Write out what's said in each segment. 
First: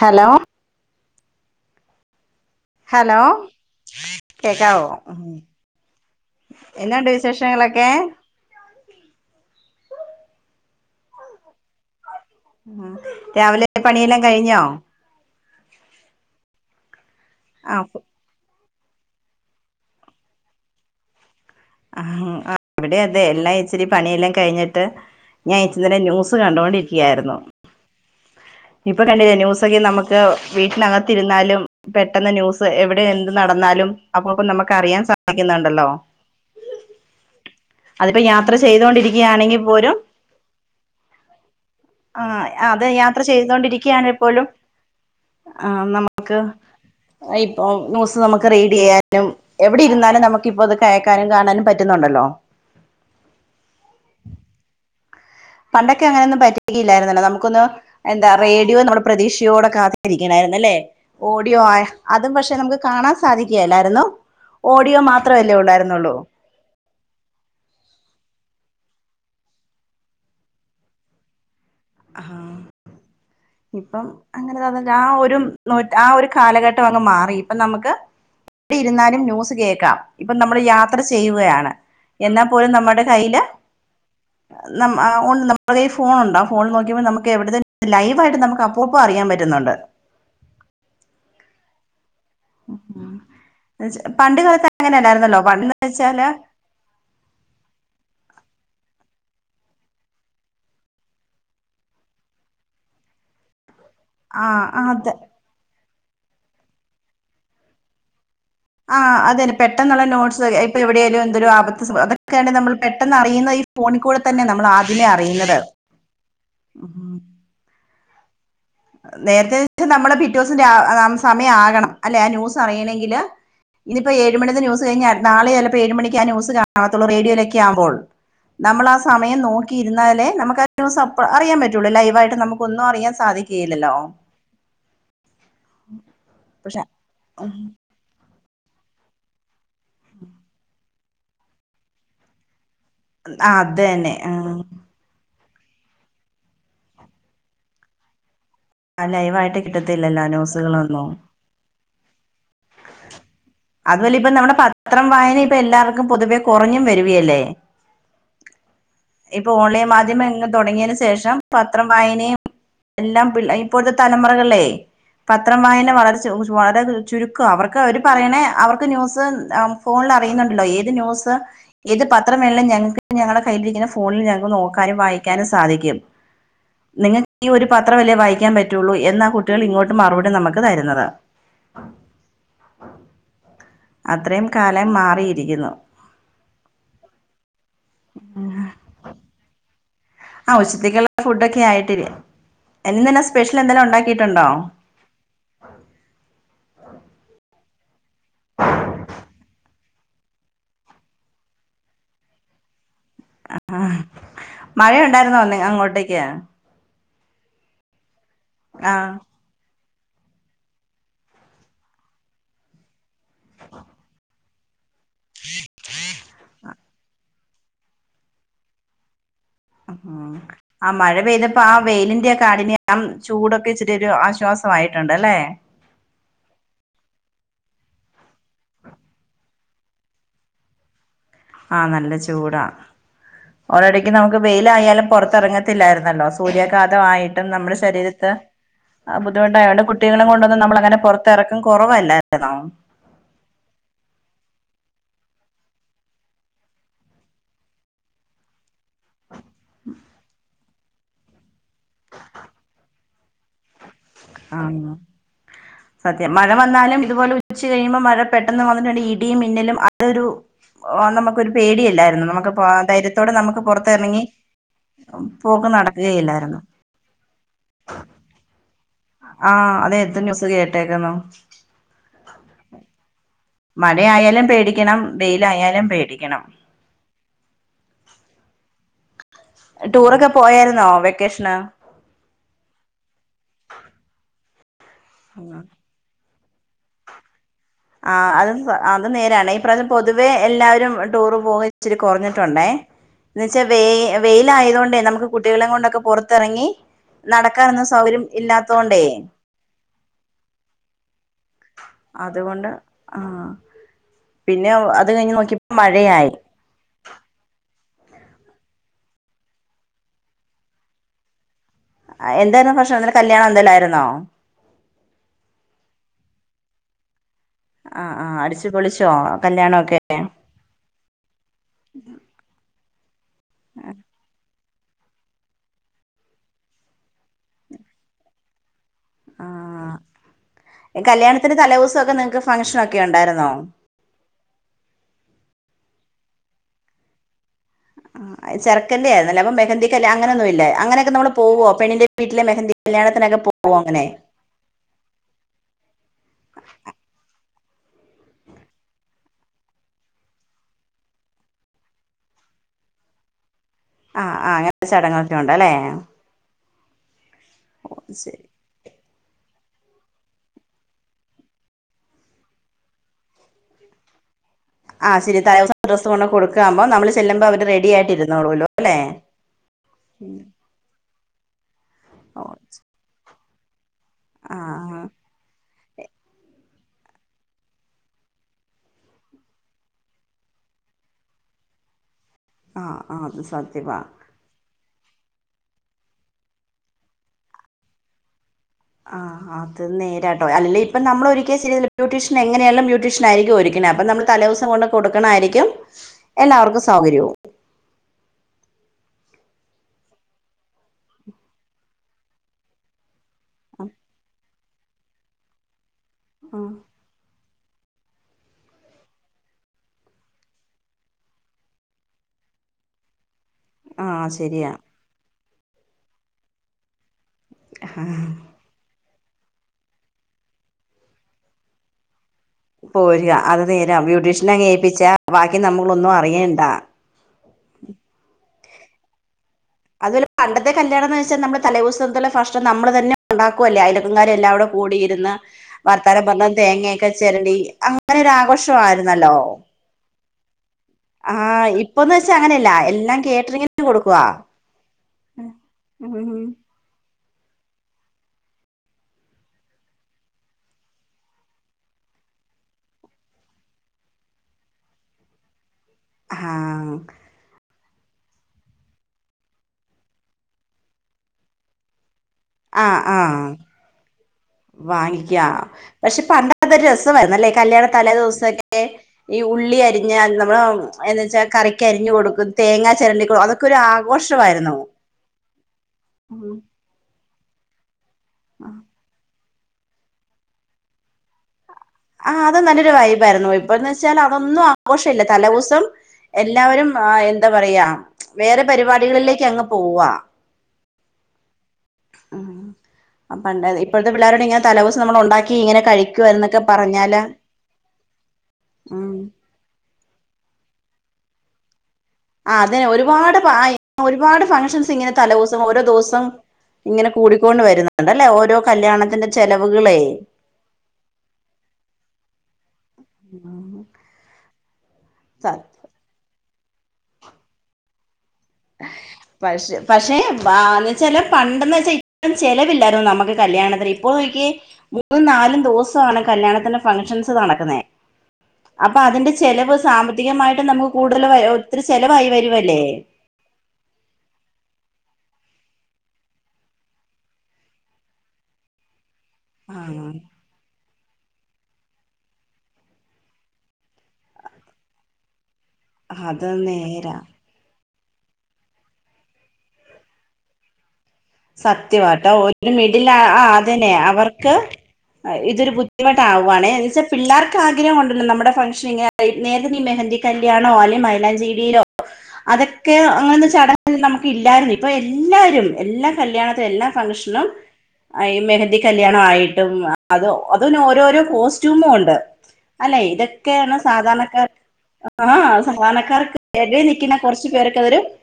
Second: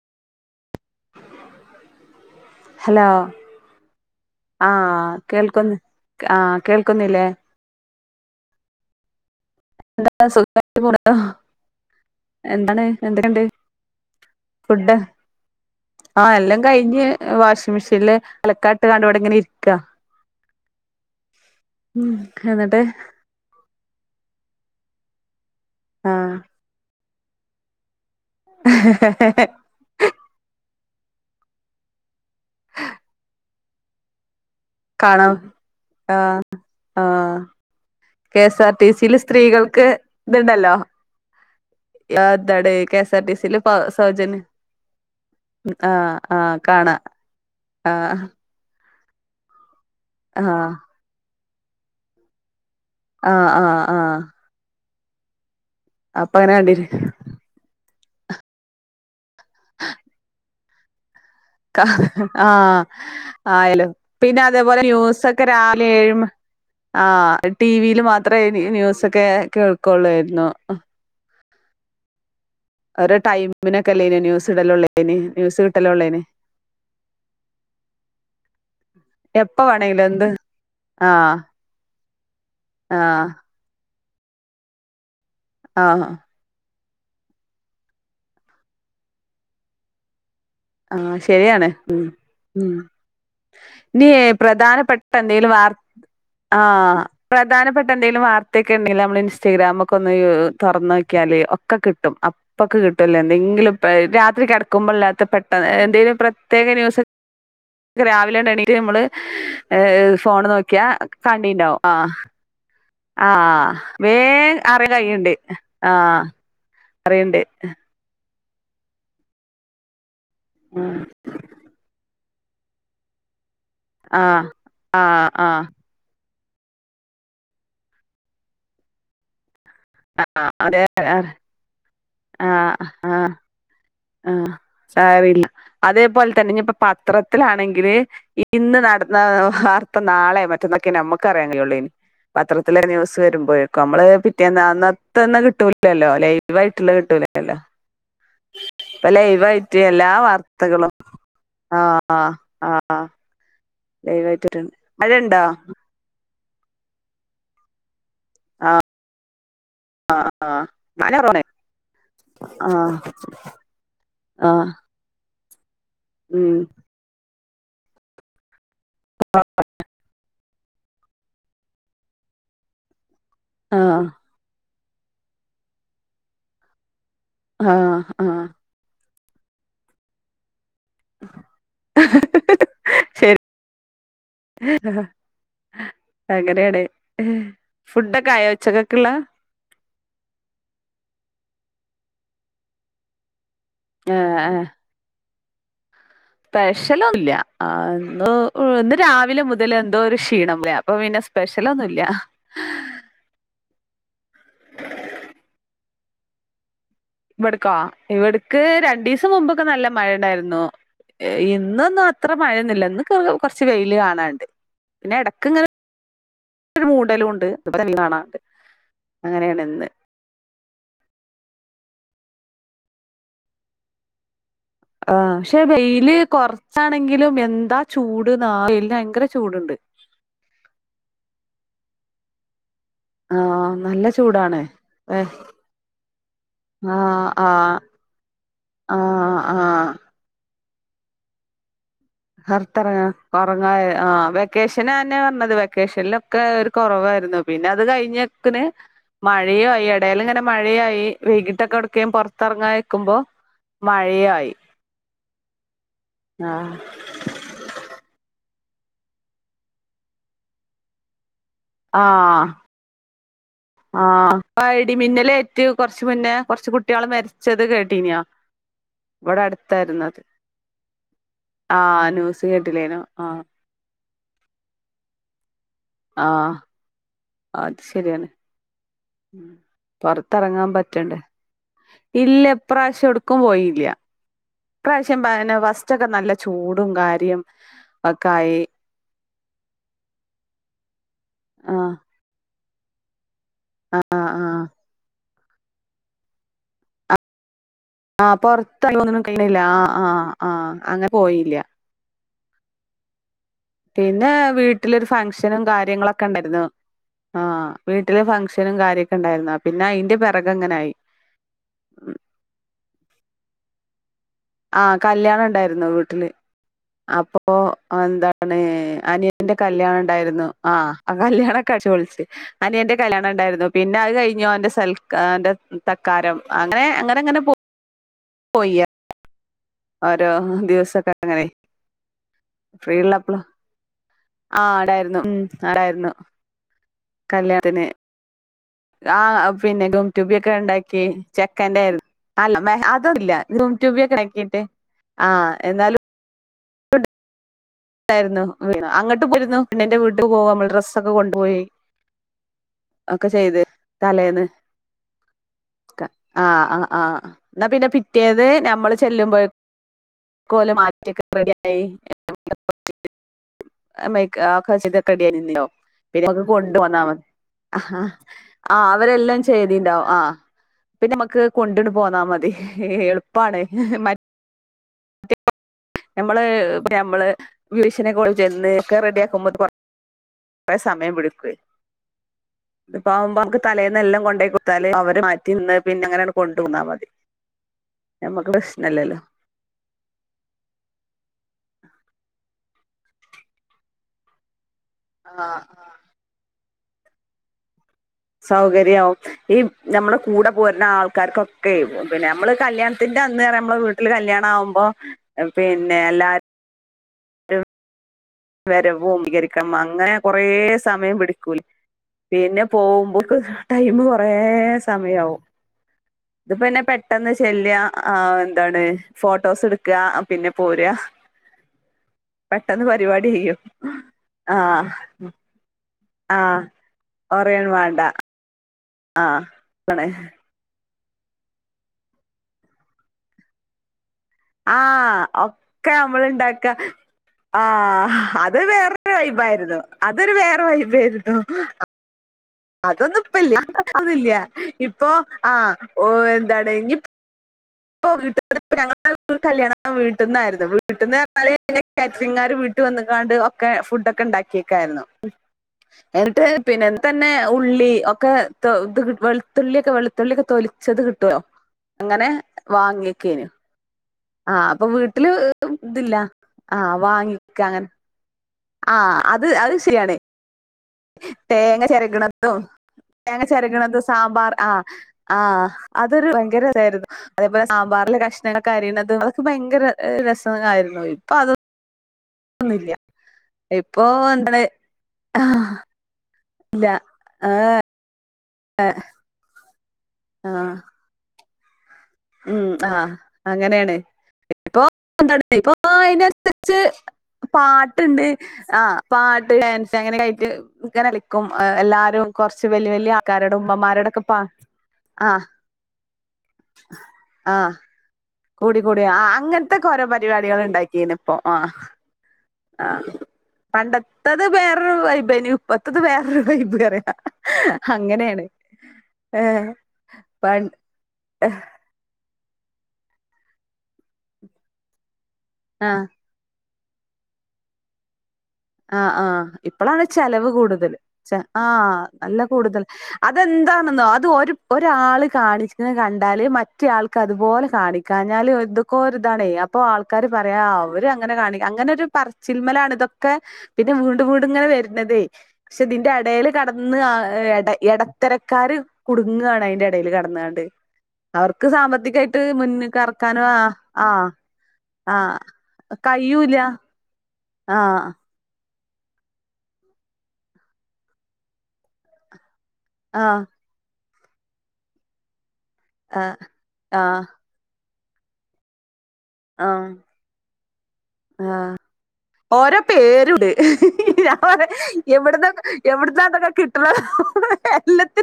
hello hello കേക്കാവോ ആഹ് കേൾക്കുന്നു ആഹ് എന്നാണ്ട് കേൾക്കുന്നില്ലേ വിശേഷങ്ങളൊക്കെ എന്തല്ല സുഖായിട്ട് പോന്നു എന്താണ് എന്തൊക്കെയുണ്ട് രാവിലെ പണിയെല്ലാം കഴിഞ്ഞോ ഫുഡ് ആ എല്ലാം കഴിഞ്ഞ് വാഷിംങ് ആ മെഷീനില് അലക്കാട്ടിങ്ങാണ്ട് ഇവടെ ഇങ്ങനെ ഇരിക്കാ ആ ഉം എന്നിട്ട് ഇവടെ അതെ എല്ലാം ഇച്ചിരി പണിയെല്ലാം കഴിഞ്ഞിട്ട് ഞാ ഇങ്ങനെ ന്യൂസ് ആഹ് കണ്ടൊണ്ടിരിക്കുകയായിരുന്നു ഇപ്പ കണ്ടിലെ ന്യൂസ് നമുക്ക് വീട്ടിനകത്തിരുന്നാലും പെട്ടെന്ന് ന്യൂസ് എവിടെ എന്ത് നടന്നാലും അപ്പപ്പൊ നമുക്ക് അറിയാൻ കാണാം സാധിക്കുന്നുണ്ടല്ലോ ആഹ് ആഹ് അതിപ്പോ കെ യാത്ര എസ് ആർ ടി സിയില് ചെയ്തൊണ്ടിരിക്ക്യാണെങ്കിൽ സ്ത്രീകൾക്ക് പോലും ഇതുണ്ടല്ലോ ആ എന്താണ് അതെ കെ എസ് യാത്ര ആർ ടി സിയില് ചെയ്തോണ്ടിരിക്കാണേൽ സൗജന്യം പോലും ആ ആഹ് നമുക്ക് ആഹ് കാണാ ഇപ്പൊ ആഹ് ന്യൂസ് നമുക്ക് റീഡെയ്യാനും എവിടെ ഇരുന്നാലും ആഹ് നമുക്കിപ്പോ ഇത് കേൾക്കാനും കാണാനും പറ്റുന്നുണ്ടല്ലോ ആഹ് ആഹ് ആഹ് പണ്ടൊക്കെ അപ്പൊ അങ്ങനെയൊന്നും അങ്ങനെ കണ്ടിരി പറ്റുകയില്ലായിരുന്നല്ലോ നമുക്കൊന്ന് എന്താ റേഡിയോ നമ്മള് പ്രതീക്ഷയോടെ കാത്തിരിക്കണായിരുന്നു അല്ലേ ഓഡിയോ ക ആയാ അതും പക്ഷെ നമുക്ക് ആഹ് കാണാൻ ആയാലും സാധിക്കെല്ലായിരുന്നു പിന്നെ അതേപോലെ ഓഡിയോ ന്യൂസൊക്കെ മാത്രല്ലേ രാവിലെ ഏഴ് ഒള്ളായിരുന്നുള്ളൂ മ [inaudible] ആഹ് ടി വിലെ മാത്രമേ ന്യൂസൊക്കെ കേൾക്കൊള്ളായിരുന്നു ആഹ് ഓരോ ഇപ്പം ടൈമിനൊക്കെല്ലേനോ ന്യൂസ് അങ്ങനെ [unintelligible] ഇടലുള്ളേന് ആഹ് ഒരു ന്യൂസ് നൂ ആഹ് കിട്ടലുള്ളേന് ഒരു കാലഘട്ടം അങ്ങ് മാറി അപ്പൊ നമുക്ക് എവടെ ഇരുന്നാലും ന്യൂസ് എപ്പ കേൾക്കാം വേണെങ്കിലും എന്ത് ഇപ്പൊ നമ്മള് യാത്ര ആഹ് ചെയ്യുകയാണ് എന്നാൽ പോലും നമ്മുടെ ആഹ് കയ്യില് നമ്മ ആഹ് ഒണ്ട് നമ്മുടെ കയ്യിൽ ആഹ് ഫോൺ ഉണ്ടാവും ഫോൺ നോക്കുമ്പോ നമക്ക് എവിടുന്ന് ലൈവായിട്ട് നമുക്ക് അപ്പപ്പോ അറിയാൻ പറ്റുന്നുണ്ട് ആഹ് ശരിയാണ് ഉം ഉം ഇനിയ് പണ്ട് കാലത്ത് അങ്ങനെ പ്രധാനപ്പെട്ട അല്ലായിരുന്നല്ലോ എന്തെലും വാർ പണ്ടെന്ന് വെച്ചാല് ആഹ് പ്രധാനപ്പെട്ട എന്തേലും വാർത്തെക്കെണ്ടെങ്കില് നമ്മള് ഇൻസ്റ്റാഗ്രാമ ഒക്കെ ഒന്ന് യൂ തുറന്നോക്കിയാല് ഒക്കെ കിട്ടും അ പ്പൊക്കെ കിട്ടുല്ലേ എന്തെങ്കിലും രാത്രി ആ കെടക്കുംമ്പോ അത് അല്ലാത്ത പെട്ടെന്ന് എന്തെലും പ്രത്യേക ന്യൂസ് രാവിലെണ്ട് എണീ ആഹ് അതന്നെ പെട്ടെന്നുള്ള നോട്ട്സ് ഇപ്പൊ നോക്കിയാ എവിടെയാലും എന്തൊരു കണ്ടീണ്ടാവും ആപത് ആഹ് അതൊക്കെ നമ്മൾ പെട്ടെന്ന് അറിയുന്നത് ഈ ആഹ് ഫോണിക്കൂടെ തന്നെ വേഗം നമ്മൾ അറിയാൻ ആദ്യമേ അറിയുന്നത് പറയണ്ടേ ആഹ് നേരത്തെന്നവച്ചു നമ്മള് പിറ്റേ ദിവസം സമയം ആകണം അല്ലെ ആഹ് ന്യൂസ് അറിയണെങ്കില് ഇനിപ്പോ ഏഴ് ആഹ് മണിന്റെ കഴിഞ്ഞാ ആഹ് ആഹ് നാളെലപ്പോ ഏഴ്മണിക്കാ ന്യൂസ്‌ കാ നത്തൊള്ളൂ റേഡിയോയിലൊക്കെ ആവുമ്പോൾ നമ്മള് ആഹ് സമയം നോക്കി ക്കിരുന്നാലേ നമുക്ക് ആഹ് അതെ ന്യൂസപ്പ ആഹ് അറിയാൻ പറ്റൊള്ളൂ ലൈവായിട്ട് നമുക്ക് ഒന്നും അറിയാൻ സാധിക്കുയില്ലല്ലോ ഉം ആഹ് സരില്ല അതേപോലെ തന്നെ ഇനിപ്പ പക്ഷെ പത്രത്തിലാണെങ്കില് ഇന്ന് നടന്ന വാർത്ത നാളെ മറ്റന്നൊക്കെ നമ്മുക്ക്റിയാൻ കഴിയുല്ലെനി പത്രത്തിലെ ന്യൂസ്‌ ന്യൂസ്‌ അത് വരുമ്പോലേക്കും നമ്മള് തന്നെ പിറ്റേന്ന് അന്നതെന്നെ കിട്ടൂലല്ലോ ലൈവായിട്ടുള്ള കിട്ടൂലല്ലോ ആ ഇപ്പൊ ലൈവായിട്ട് എല്ലാ കിട്ടത്തില്ലല്ലോ വാർത്തകളും ന്യൂസുകളൊന്നും ആഹ് ആഹ് അതുപോലെ ലൈവ് ഇപ്പ നമ്മുടെ ആയിട്ടിട്ടുണ്ട് പത്രം വായന മഴയുണ്ടോ ഇപ്പൊ എല്ലാവർക്കും പൊതുവേ കുറഞ്ഞും വരകയല്ലേ ഇപ്പൊ ഓൺലൈൻ മാധ്യമം ആഹ് തുടങ്ങിയതിനന് മഴ ശേഷം കുറവാണ് പത്രം വായനയും ആഹ് എല്ലാം ഇപ്പോഴത്തെ തലമുറകളെ ആഹ് പത്രം വളരെ ഉം വളരെ ചുരുക്കവ അവർക്ക് അവർ പറയണേ അവർക്ക് ന്യൂസ് ഫോണിൽ അറിയുന്നുണ്ടല്ലോ ഏത് ന്യൂസ് ഏത് പത്രം വേണമെങ്കിലും ഞങ്ങൾക്ക് ഞങ്ങളുടെ കയ്യിലിരിക്കുന്നെ ആഹ് ഫോണിൽ ഞങ്ങൾക്ക് നോക്ക ക്കാനും വായിക്കാനും സാധിക്കും നിങ്ങൾക്ക് ഈ ഒരു ആഹ് പത്രമല്ലേ ആഹ് വായിക്കാൻ പറ്റ പറ്റുള്ളൂ എന്ന കുട്ടികൾ ഇങ്ങോട്ടും മറുപടി നമുക്ക് തരുന്നത് [unintelligible] ശരി അത്രയും കാലം [unintelligible] മാറിയിരിക്കുന്നു അങ്ങനെ ആണ് ഏഹ് ഫുഡൊക്കെ ആയ ഉച്ചക്കൊക്കെ ഉള്ള ആഹ് ഉച്ചത്തക്കുള്ള ഫുഡൊക്കെ ആയിട്ടില്ല എഞ്ഞ ഇന്ന് സ്പെഷ്യൽ എന്തൊലും ഉണ്ടാക്കിയിട്ടുണ്ടോ സ്പെഷ്യലോ ഒന്നുല്ല ഇന്ന് രാവിലെ മുതൽ എന്തോ ഒരു ക്ഷീണം അപ്പൊ പിന്നെ സ്പെഷ്യലൊന്നുംല്ല ആഹ് മഴയുണ്ടായിരുന്നോ അങ്ങോട്ടേക്ക് ഇവിടുക്കാ ഇവിടക്ക് രണ്ടു ആഹ് ദിവസം മുമ്പ് നല്ല മഴ ഉണ്ടായിരുന്നു ഇന്നൊന്നും അത്ര മഴയന്നില്ലന്ന് കുറച്ച് വെയിയില് കാണാനുണ്ട് പിന്നെ ഇടക്ക് ഇങ്ങനെ [unintelligible] മൂണ്ടലും ഉണ്ട്നി കാണാണ്ട് അങ്ങനെയാണ് ഇന്ന് ഉം ആഹ് മഴ പെയ്തപ്പോ ആഹ് വെയിലിന്റെ ആഹ് കാഡിന്യം എല്ലാം ചൂടൊക്കെ ഇച്ചിരി ഒരു ആശ്വാസം ആഹ് പക്ഷെ വെയില് കുറച്ചാണെങ്കിലും എന്താ ചൂട് ന വെയില് ഭയങ്കര ചൂടുണ്ട് ആഹ് നല്ല ചൂടാ ആ നല്ല ഓരിടയ്ക്ക് നമുക്ക് ചൂടാണ് വെയിലായാലും ഏ, പുറത്തിറങ്ങത്തില്ലായിരുന്നല്ലോ ആ സൂര്യാഘാതമായിട്ടും ആ നമ്മുടെ ശരീരത്തിൽ ആ ആ ബുദ്ധമുട്ടായതോണ്ട് കുട്ടികളും കൊണ്ടൊന്നും നമ്മള അങ്ങനെ പുറത്തിറക്കും കുറവല്ല [unintelligible] കൊറങ്ങായി ആഹ് വെക്കേഷൻ അതെന്നെ പറഞ്ഞത് വെക്കേഷന്ലൊക്കെ ഒരു കൊറവായിരുന്നു പിന്നെ അത് കഴിഞ്ഞ ക്ക്ന് മഴയായി എടേല്ങ്ങനെ മഴയായി വൈകിട്ടൊക്കെ എവ്ട്ക്കെ പൊറത്തെറങ്ങാ നിക്ക്മ്പോ മഴയായി ആഹ് സത്യം മഴ ആ വന്നാലും ഇത്പോലെ ഉച്ച കഴിയുമ്പോ മഴ പെട്ടെന്ന് വന്നിട്ടു ഇടിയും മിന്നലും അതൊരു നമുക്കൊരു ആ പേടിയല്ലായിരുന്നു നമുക്ക്പ്പോ ധൈര്യത്തോടെ നമുക്ക് പൊറത്ത്റങ്ങി ആ പോക്ക് നടക്ക്കയില്ലായിരുന്നു കുട്ട്യേള് മരിച്ചത് കേട്ടീന്യോ ആഹ് അത് നേരത്തെ ന്യൂസ് കേട്ടാര്ന്നു ആഹ് ന്യൂസ് കേട്ടിലേനോ ആഹ് മഴയാലും പേടിക്കണം വെയിലായാലും പേ ആഹ് അത് ശരിയാണ് ഉം ടൂറൊക്കെ പൊറത്തെറങ്ങാൻ പോയായിരുന്നോ പറ്റണ്ടേ വെക്കേഷന് ഇല്ല ഇപ്രാശ്യം എവ്ടുക്കും പോയില്ല ഇപ്രാശ്യം ബന വസ് ച്ചൊക്കെ നല്ല ചൂടും കാര്യം ഒക്കെ ആഹ് അത് ആയി അത് നേരാണ് ഇപ്രാശ്യം പൊതുവെ എല്ലാരും ടൂർ പോവ ആഹ് ഇച്ചിരി കൊറഞ്ഞിട്ടുണ്ടേ എന്ന് വെച്ചാ വെ ആഹ് ആഹ് വെയിലായതോണ്ടേ നമുക്ക് കുട്ട്യേളെ കൊണ്ടൊക്കെ പൊറത്തെറങ്ങി നടക്കാനൊന്നും സൗകര്യം ഇല്ലാത്തൊണ്ടേ ണില്ല ആഹ് ആഹ് ആഹ് അങ്ങനെ പോയില്ല അത്കൊണ്ട് ആഹ് പിന്നെ വീട്ടിലൊരു അത് കഴിഞ്ഞ് ഫങ്ഷനും നോക്കിയപ്പോ കാര്യങ്ങളൊക്കെ മഴയായി ഉണ്ടായിരുന്നു ആഹ് വീട്ടില് ഫങ്ക്ഷനും കാര്യൊക്കെണ്ടായിരുന്നു പിന്നെ അയിന്റെ പെറകങ്ങെനായി എന്തായിരുന്നു ഫങ്ക്ഷന് എന്തേ കല്യാണം എന്തേല്ലായിര്ന്നോ ആഹ് കല്യാണണ്ടായിരുന്നു വീട്ട്ല് അപ്പൊ പ്പൊ ആഹ് ആഹ് എന്താണ് അടിച്ചു പൊളിച്ചോ അനിയന്റെ കല്യാണൊക്കെ കല്യാണണ്ടായിരുന്നു ആഹ് ആ കല്യാണൊക്കെ അടിച്ചു പൊളിച്ചു അനിയന്റെ കല്യാണം ഇണ്ടായിരുന്നു പിന്നെ അത് കഴിഞ്ഞോന്റെ സൽ ക്കാര തക്കാരം അങ്ങനെ അങ്ങനെങ്ങനെ പോ പോയ ആഹ് ഓരോ ദിവസൊക്കെ അങ്ങനെ കല്യാണത്തിന്റെ തലേദിവസമൊക്കെ നിങ്ങൾക്ക് ഫംഗ്ഷൻ ഒക്കെ ഫ്രീള്ളപ്പളാ ഉണ്ടായിരുന്നോ ആഹ് ടായിരുന്നു മ് ഉണ്ടായിരുന്നു കല്യാണത്തിന് ചെറുക്കന്റെ ആയിരുന്നല്ലേ ആഹ് അപ്പൊ പിന്നെ മെഹന്തി കല്യാണം ഗ്രൂടുബി അങ്ങനൊന്നും ഇല്ല ഒക്കെണ്ടാക്കി അങ്ങനെയൊക്കെ നമ്മൾ പോവോ ചെക്കന്റായി പെണ്ണിന്റെ വീട്ടിലെ അല്ല മെഹന്തി മെ അതൊന്നല്ല കല്യാണത്തിനൊക്കെ പോവോ അങ്ങനെ ഗ്രുംറ്റുബിയൊക്കെ ഇണ്ടാക്കീട്ട് ആഹ് എന്നാലും ണ്ടായിരുന്നു [unintelligible] അങ്ങട്ട് പോയിരുന്നു പെണ്ണിന്റെ വീട്ട്ക്ക് പോവമ്മള് ഡ്രസ്സോക്കെ കൊണ്ടോയി ഒക്കെ ചെയ്ത് ആഹ് തലേന്ന് ആഹ് അങ്ങനെത്തെ ചടങ്ങ്കളൊക്കെ ഉണ്ട് അല്ലേ ആഹ് ആഹ് ആഹ് ഇന്നാ പിന്നെ ശരി പിറ്റേന്ന് നമ്മള് ചെല്ലുമ്പോയേക്കും ഒലെ മാറ്റിയൊക്കെ റെഡിയായി [unintelligible] മെ ആതൊക്കെ വെച്ചത് ആ ശരി റെഡിയായിണ്ടാവും തലേദിവസം ഡ്രസ്സ് പിന്നെമ്മക്ക് കൊണ്ട് കൊടുക്കുമ്പോൾ പോന്നാ നമ്മൾ മതി ചെല്ലുമ്പോൾ അവർ റെഡി ആഹ് ആയിട്ട് ഇരുന്നോളൂല്ലോ അല്ലേ അവരെല്ലാം ചെയ്തീന്റാവും ആഹ് പിന്നെ നമ്മക്ക് കൊണ്ട്ണ് പോന്നാ മതി എള്പ്പാണ് മ ആഹ് ആഹ് നമ്മള് പ്പൊ നമ്മള് [unintelligible] കൊണ്ട് ചെന്ന് ഒക്കെ റെഡിയാക്കുമ്പോ കൊ റെ സമയം പിടിക്കു ആ ആ ഇത്പ്പാവുമ്പോ അത് നമ്മക്ക് സത്യമാ തലേന്നെല്ലം കൊണ്ടേകൊ ട്ത്താല് അവര് മാറ്റി നിന്ന് പിന്നെ അങ്ങനെയാണ്ട് കൊണ്ടോന്നാ മതി നമക്ക് പ്രശ്നല്ല ആഹ് ആഹ് അത് നേരാട്ടോ അല്ലേപ്പം നമ്മളൊരിക്ക്യാ ശരി ബ്യുട്ടീഷന് എങ്ങനായാലും ബ്യൂട്ടീഷനായിരിക്കും ഒര്ക്ക്ന്നേ അപ്പ നമ്മള് തലേ ദിവസം കൊണ്ട് കൊട്ക്ക്ണായിരിക്കും എല്ലാവർക്കും സൗകര്യവും സൗകര്യവും ഈ നമ്മുടെ കൂടെ പോരുന്ന ആൾക്കാർക്കൊക്കെ പിന്നെ നമ്മള് കല്യാണ ത്തിന്റെ അന്ന്പറയുമ്പെനമ്മളെ വീട്ടില് കല്യാണ ആകുമ്പോ പിന്നെ എല്ലാരും ഉം വരവും സ്വീകരിക്കണം അങ്ങനെ കൊറേ സമയം പിടിക്കൂലെ പിന്നെ പോകുമ്പോക്ക് ടൈം ആഹ് കൊറേ ശരിയാ സമയാവും ഇതിപ്പോന്നെ പെട്ടെന്ന് ചെല്യ ആ ന്താണ് ഫോട്ടോസ്ട്ക്ക പിന്നെ പോരാ പെട്ട പോര അത് നേരാ ബ്യൂട്ടീഷ്യനെ ഏൽപ്പിച്ചാ ബാക്കി നമ്മളൊന്നും അറിയണ്ട അറിയോം വേണ്ട ആഹ് ണ് അതുപോലെ പണ്ടത്തെ കല്യാണംണന്ന് വെച്ചാൽ നമ്മള് തലേ ദിവസത്തെക്കുള്ള ഭക്ഷണം നമ്മള് തന്നെ ഉണ്ടാക്കുക അല്ലേ അയ് ങ്ങർ എല്ലാം ആഹ് കൂടിരുന്ന് ഒക്കെ വർത്താനം നമ്മള് പറഞ്ഞ് ഇണ്ടാക്ക തേങ്ങയൊക്കെ ചിരണ്ടി ആഹ് അങ്ങനെ ഒരു അത് ആഘോഷമായിരുന്നു വേറൊരു വൈബായിരുന്നു അതൊരു വേറെ വൈ ആ ഇപ്പൊന്ന് വെച്ചാ അങ്ങനെയല്ല എല്ലാം അതൊന്നും ഇപ്പല്ല കേറ്ററിങ്ങിന് കൊടുക്കുവാ അല്ല ഇപ്പൊ ആ ഓ ഉം എന്താണ് ഞ്ഞ്പ്പ് ഇപ്പ വീട്ട ഞങ്ങള കല്യാണം വീട്ടീ ന്നായിരുന്നു വീട്ടന്ന് പർഞ്ഞാല് കാറ്ററിംഗ് കാര് വീട്ട് വന്നട്ടങ്ങാണ്ട് ഒക്കെ ഫുഡ് ഒക്കെ ഉണ്ടാക്കിക്കായിരുന്നു എന്നിട്ട് പിന്നെ ആഹ് എന്തന്നെ ഉള്ളി ഒക്കെ ഇത് വെളുത്തുള്ളിയൊക്കെ വെളുത്തുള്ളിക്കെ തൊലിച്ചത് കിട്ടു വല്ലോഅങ്ങനെ ആഹ് ആഹ് ആഹ് അപ്പൊ വീട്ടില് വാങ്ങിക്കാ ഇതില്ല പക്ഷെ പണ്ടൊക്കെ ഒരു ആഹ് രസമായിരുന്നുല്ലേ വാങ്ങിക്ക കല്യാണ അങ്ങനെ തലേ ദിവസൊക്കെ ആഹ് ഈ അത് അത് ഉള്ളി അരിഞ്ഞ ശരിയാണ് നമ്മള് എന്ത് വെച്ചാ തേങ്ങ കറിക്കരിഞ്ഞു കൊടുക്കും ചെരകണതും തേങ്ങാ ചിരണ്ടി തേങ്ങ കൊടുക്കും അതൊക്കെ ഒരു ചെരകണതും സാമ്പാർ ആഘോഷമായിരുന്നു ആഹ് ആഹ് അതൊരു ഭയങ്കര ഇതായിരുന്നു അതേപോലെ സാമ്പാറിലെ കഷ്ണങ്ങൾെ അരിയുന്നതും അതക്കെ ഭയങ്കര രസമായിരുന്നു ഇപ്പൊ അതൊ ആ അത നല്ലൊരു വൈബായിരുന്നു ഇപ്പന്ന് ഇപ്പൊ വെച്ചാൽ അതൊന്നും എന്താണ് ആഘോഷ ഇല്ല തലേ ദിവസം ഇല്ല എല്ലാവരും എന്താ പറയാ വേറെ പരിപാടികളിലേക്കങ്ങ് പോവാ ആഹ് ഉം ആഹ് പണ്ട് അങ്ങനെയാണ് ഇപ്പോഴത്തെ പിള്ളേരോട് ഇങ്ങനെ ഇപ്പൊ തലേദിവസം നമ്മൾ ഉണ്ടാക്കി ഇപ്പൊ ഇങ്ങനെ കഴിക്കുവായിരുന്നൊക്കെ അതിനനുസരിച്ച് പറഞ്ഞാല് പാട്ടുണ്ട് ആ ഉം പാട്ട് ഡാൻസ് അങ്ങനെക്കയായിട്ട് ഇങ്ങനെ കളിക്കും എല്ലാരും ആ കൊറച്ച് അതെ വല്യ വല്യ ഒരുപാട് ആൾക്കാരുടെ ഉമ്മമാരോടൊക്കെ പാ ഒരുപാട് ഫംഗഷൻസ് ഇങ്ങനെ തലേ ആഹ് ദിവസം ഓരോ ദിവസം ഇങ്ങനെ കൂടിക്കൊണ്ട് വരുന്നുണ്ട്ല്ലേ കൂട കൂടി ആ അങ്ങനത്തൊക്കെ ഓരോ പരിപാടികൾ ഉണ്ടാക്കിയന് ഇപ്പൊ ആ ആ പണ്ടത്തത് വേറൊരു വൈ ബായി നു ഇപ്പ ഇപ്പത്തത് വേറൊരു വൈബ് പറയാ അങ്ങനെയാണ് ഏഹ് പക്ഷെ പക്ഷെ പണ്ട് [unintelligible] വെച്ചാല് പണ്ടെന്ന വെച്ചാ ല് ചെലവില്ലായിരുന്നു നമുക്ക് കല്യാണത്തി ന്ഇപ്പോ നോക്കിയേ മൂന്നും നാലും ആ ദിവസാണ് കല്യാണത്തിൻ്റെ ഫങ്ഷൻസ് നടക്കുന്നേ അപ്പൊ ആഹ് അതിന്റെ ആഹ് ചെലവ് ഇപ്പളാണ് ചെലവ് സാമ്പത്തികമായിട്ട് നമുക്ക് കൂടുതല് കൂടുതൽ ചെ ഒത്തിരി ആഹ് ചെലവായി നല്ല വരുവല്ലേ കൂടുതൽ അതെന്താണെന്നോ അത് ഒരാള് കാണിക്കുന്നത് കണ്ടാല് മറ്റ ആൾക്ക് അതുപോലെ കാണിക്ക കാഞ്ഞാല് എ ദു ഓരിതാണേ അപ്പൊ ആഹ് ആൾക്കാര് പറയാ അവര് അങ്ങനെ കാണിക്ക അങ്ങനെ ഒരു പറച്ചിൽ മേലാണ് ഇതൊക്കെ ക്കെ പിന്നെ വീണ്ടും വീണ്ടും ഇങ്ങനെ വരുന്നതേ പക്ഷെ ഇതിന്റെ ഇടയിൽ അത് കടന്ന് നേരാ ഇട ഇത്തരക്കാര് കുടുങ്ങാണ് അതിന്റെ ഇടയിൽ കടന്നാണ്ട് അവർക്ക് സത്യവാട്ടോ സാമ്പത്തികായിട്ട് ഒരു മുന്ന്ക്ക് മിഡിൽ ആ അറക്കാനും ആഹ് അതനെ ആഹ് അവർക്ക് ആഹ് ഇതൊരു ബുദ്ധിമുട്ട് കയ്യൂല ആവാണെ എന്ന് വെച്ചാൽ പിള്ളേർക്ക് ആഹ് ആഗ്രഹംണ്ടല്ലോ നമ്മുടെ ഫൻഷൻ ഇങ്ങനെ - നേരത്തെ നീ മെഹന്തി കല്യാണോ അല്ലെ മൈലാഞ്ചിയിടിയിലോ അതൊക്കെ ആഹ് അങ്ങനെന്ന് ചട നമുക്ക് ഇല്ലായിരുന്നു ഇപ്പ എല്ലാരും എല്ലാ ആഹ് കല്യാണത്തിനും എല്ലാ ആഹ് ഫംഗ്ഷനും ഈ മെഹന്തി കല്യാണ ആയിട്ടും ആഹ് അത് അതന്ന ഓരോരോ കോസ്റ്റ്യൂമും ഉണ്ട് ഓരോ അല്ലെ പേരുട് ഇതൊക്കെയാണ് ഞാൻ സാധാരണക്കാർ ആഹ് പറയുംഎവിടന്നാത് എവിടന്നാ സാധാരണക്കാർക്ക് തൊക്കെ ഇടയിൽ കിട്ടണ നിൽക്കുന്ന കുറച്ചു പേർക്ക് അതൊരു എല്ലാത്തി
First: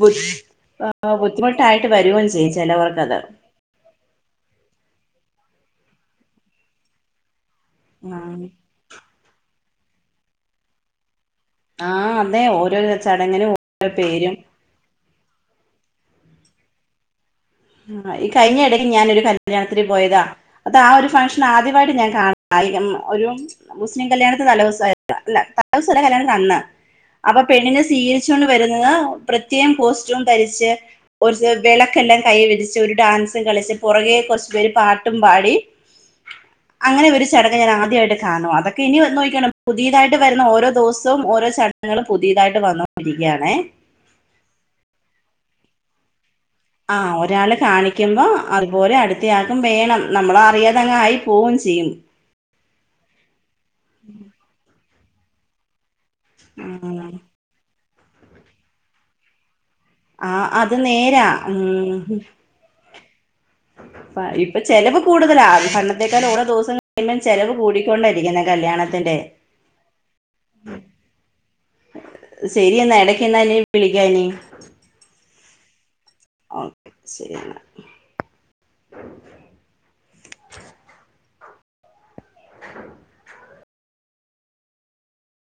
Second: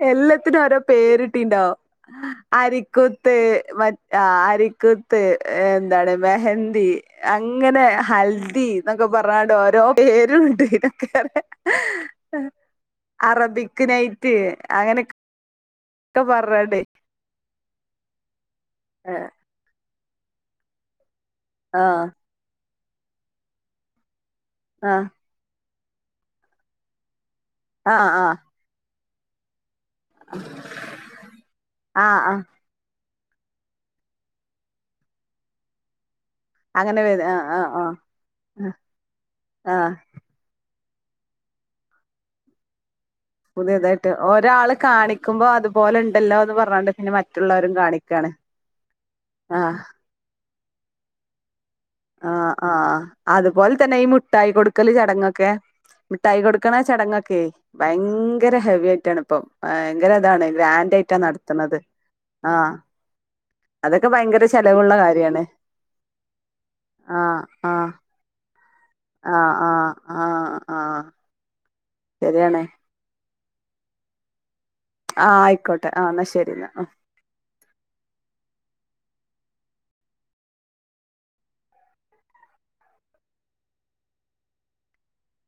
ബു എല്ലാത്തിനും ഓരോ പേരിട്ടിണ്ടോ- ബുദ്ധിമുട്ടായിട്ട് വരുകയും ചെയ്യും ചിലവർക്കത് അരിക്കുത്ത് മ അരിക്കുത്ത് എന്താണ് മെഹ ന്തി അങ്ങനെ ഹൽദി ഇന്നൊക്കെ പറഞ്ഞണ്ട് ഓരോ പേരുണ്ട് ഇനൊക്കെ- ആഹ് ആന്നെ ഓരൊരൊ ചടങ്ങിനും ഓരോ പേര് - അയ്നക്ക്- ഒക്കെ പറഞ്ഞാണ്ട്- ആ ഈ കഴിഞ്ഞ ഇടയ്ക്ക് ഞാനൊരു ആഹ് കല്യാണത്തി പോയതാ അപ്പ ആ ഒരു ഫങ്ഷൻ ആദ്യമായിട്ട് ആഹ് ഞാൻ കാണ കായി ഒരു മുസ്ലിം കല്യാണ തലേസം അല്ല തലേസല്ലകല്യാണത്തന്ന് അപ്പൊ പെണ്ണിനെ ആഹ് ആഹ് സ്വീകരിച്ചൊണ്ട് വരുന്നത് പ്രത്യേകം കോസ്- റ്റ്യുധരിച്ച് ഒരു ആഹ് വെളക്കെല്ലാം- ആഹ് പിടിച്ച് ഒരു ഡാൻസും കളിച്ച് പുറകെ കുറച്ചു പേര് പാട്ടും പാടി അങ്ങനെ ഒരു വരും ചടങ് ആഹ് ആഹ് ഞാനാദ്യമായിട്ട് കാണുവാ ആഹ് അതൊക്കെ ഇനി നോക്കിക്കോണം ആഹ് പുതിയതായിട്ട്- വരുന്ന ഓരോ ദിവസവും ഓരോ ചടങ്ങുകളും പുതിയതായിട്ട് വന്നു- പുതിയതായിട്ട് ഒരാള് കാണിക്കുമ്പോ അതുപോലെ ഉണ്ടല്ലോ എന്ന് പറ- ആ ഒരാള് കാണിക്കുമ്പോ അതുപോലെ അടുത്തിയാക്കും ആഹ് വേണം നമ്മളറിയാതങ്ങ് ആയി പോവുകയും ചെയ്യും ആഹ് ആഹ് അതുപോലെ തന്നെ ഈ മുട്ടായി കൊടുക്കല് ചടങ്ങൊക്കെ- മിഠായി കൊടുക്കണ ആഹ് ചടങ്ങൊക്കെ ഭയങ്കര ഹെവി ആയിട്ടാണ് ഇപ്പൊ ഭയങ്കര ആ ഇതാണ് അത് ഗ്രാൻഡായിട്ടാ നേരാ നടത്തണത് ആഹ് അതൊക്കെ ഭയങ്കര ഇപ്പ ചെലവുള്ള ചിലവ് കാര്യാണ് കൂടുതലാ പണ്ടത്തേക്കാൾ ഓരോ ദിവസം കഴിയുമ്പം ആഹ് ചെലവ് കൂടി ആഹ് കൊണ്ടാരിക്കുന്ന കല്യാണത്തിന്റെ- ആഹ് ആഹ് ആഹ് ആഹ് ശരിയാണ് ശരി എന്നാ ഇടക്ക് എന്ന വിളിക്കാനി ആഹ് ആയിക്കോട്ടെ ആ എന്നാ ശരി എന്നാ ശരിയാണ് [inaudible]